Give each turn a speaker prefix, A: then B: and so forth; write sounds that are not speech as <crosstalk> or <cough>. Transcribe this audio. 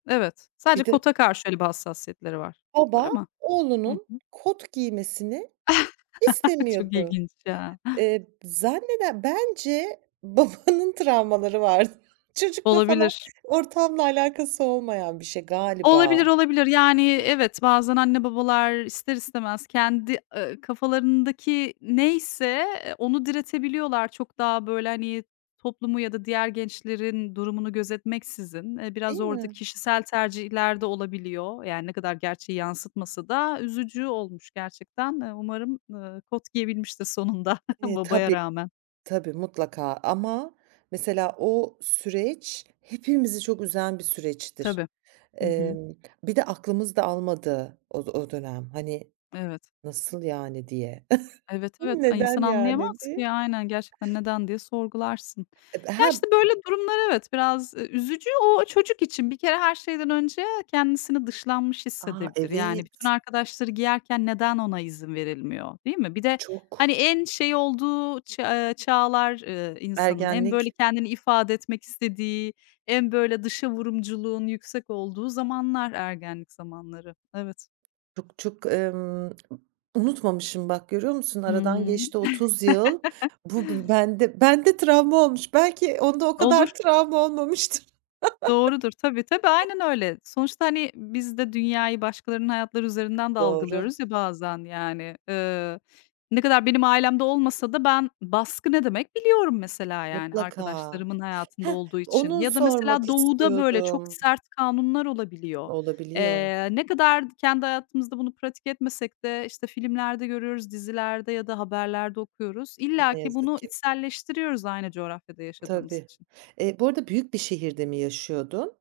A: Evet. Sadece
B: Bir de
A: kota karşı, öyle, bir hassasiyetleri var. Öyle
B: Baba
A: mi? Hı
B: oğlunun
A: hı.
B: kot giymesini
A: <chuckles> Çok
B: istemiyordu.
A: ilginç ya.
B: Eee, zannede bence babanın travmaları vardı. Çocukla falan
A: Olabilir.
B: ortamla alakası olmayan bir şey galiba.
A: Olabilir, olabilir. Yani, evet, bazen anne babalar ister istemez kendi, ııı, kafalarındaki neyse, eee, onu diretebiliyorlar çok daha, böyle, hani, toplumu ya da diğer gençlerin durumunu gözetmeksizin. Eee,
B: Değil
A: biraz orada
B: mi?
A: kişisel tercihler de olabiliyor. Yani, ne kadar gerçeği yansıtmasa da üzücü olmuş gerçekten. Iıı, umarım, ııı, kot giyebilmiştir sonunda <chuckles>
B: E,
A: babaya
B: tabii,
A: rağmen.
B: tabii mutlaka ama mesela o süreç hepimizi çok üzen bir süreçtir.
A: Tabii. Hı hı.
B: Emm, bir de aklımız da almadığı o d o dönem. Hani,
A: Evet.
B: "Nasıl yani?" diye. <chuckles>
A: Evet, evet. Ay, insan
B: "Neden yani?"
A: anlayamaz
B: diye.
A: ki. Aynen, gerçekten "Neden?" diye sorgularsın.
B: Eee, b
A: Ya,
B: he
A: işte, böyle, durumlar evet, biraz üzücü. O çocuk için bir kere her şeyden önce kendisini dışlanmış
B: A!
A: hissedebilir. Yani, bütün
B: Evet.
A: arkadaşları giyerken neden ona izin verilmiyor, değil mi? Bir de, hani,
B: Çok.
A: en şey olduğu ç eee, çağlar, eee, insanın, en, böyle,
B: Ergenlik.
A: kendini ifade etmek istediği, en, böyle, dışavurumculuğun yüksek olduğu zamanlar ergenlik zamanları. Evet.
B: Çok çok, emm, <smacks lips> unutmamışım bak görüyor musun? Aradan
A: Hıı.
B: geçti 30 yıl.
A: <chuckles>
B: Bu b bende bende travma olmuş. Belki onda o
A: Olur.
B: kadar travma olmamıştır.
A: Doğrudur. Tabii tabii,
B: <chuckles>
A: aynen öyle. Sonuçta, hani, biz de dünyayı başkalarının hayatları üzerinden de
B: Doğru.
A: algılıyoruz ya bazen yani. Iıı, ne kadar benim ailemde olmasa da ben baskı ne demek biliyorum mesela, yani,
B: Mutlaka.
A: arkadaşlarımın hayatında
B: Hah,
A: olduğu için
B: onu
A: ya da
B: sormak
A: mesela Doğu'da, böyle, çok
B: istiyordum.
A: sert kanunlar olabiliyor.
B: Olabiliyor.
A: Eee, ne kadar kendi hayatımızda bunu pratik etmesek de, işte, filmlerde görüyoruz, dizilerde ya da haberlerde okuyoruz. İlla
B: Ne
A: ki
B: yazık
A: bunu
B: ki.
A: içselleştiriyoruz aynı coğrafyada yaşadığımız
B: Tabii.
A: için.
B: Eee, bu arada büyük bir şehirde mi yaşıyordun?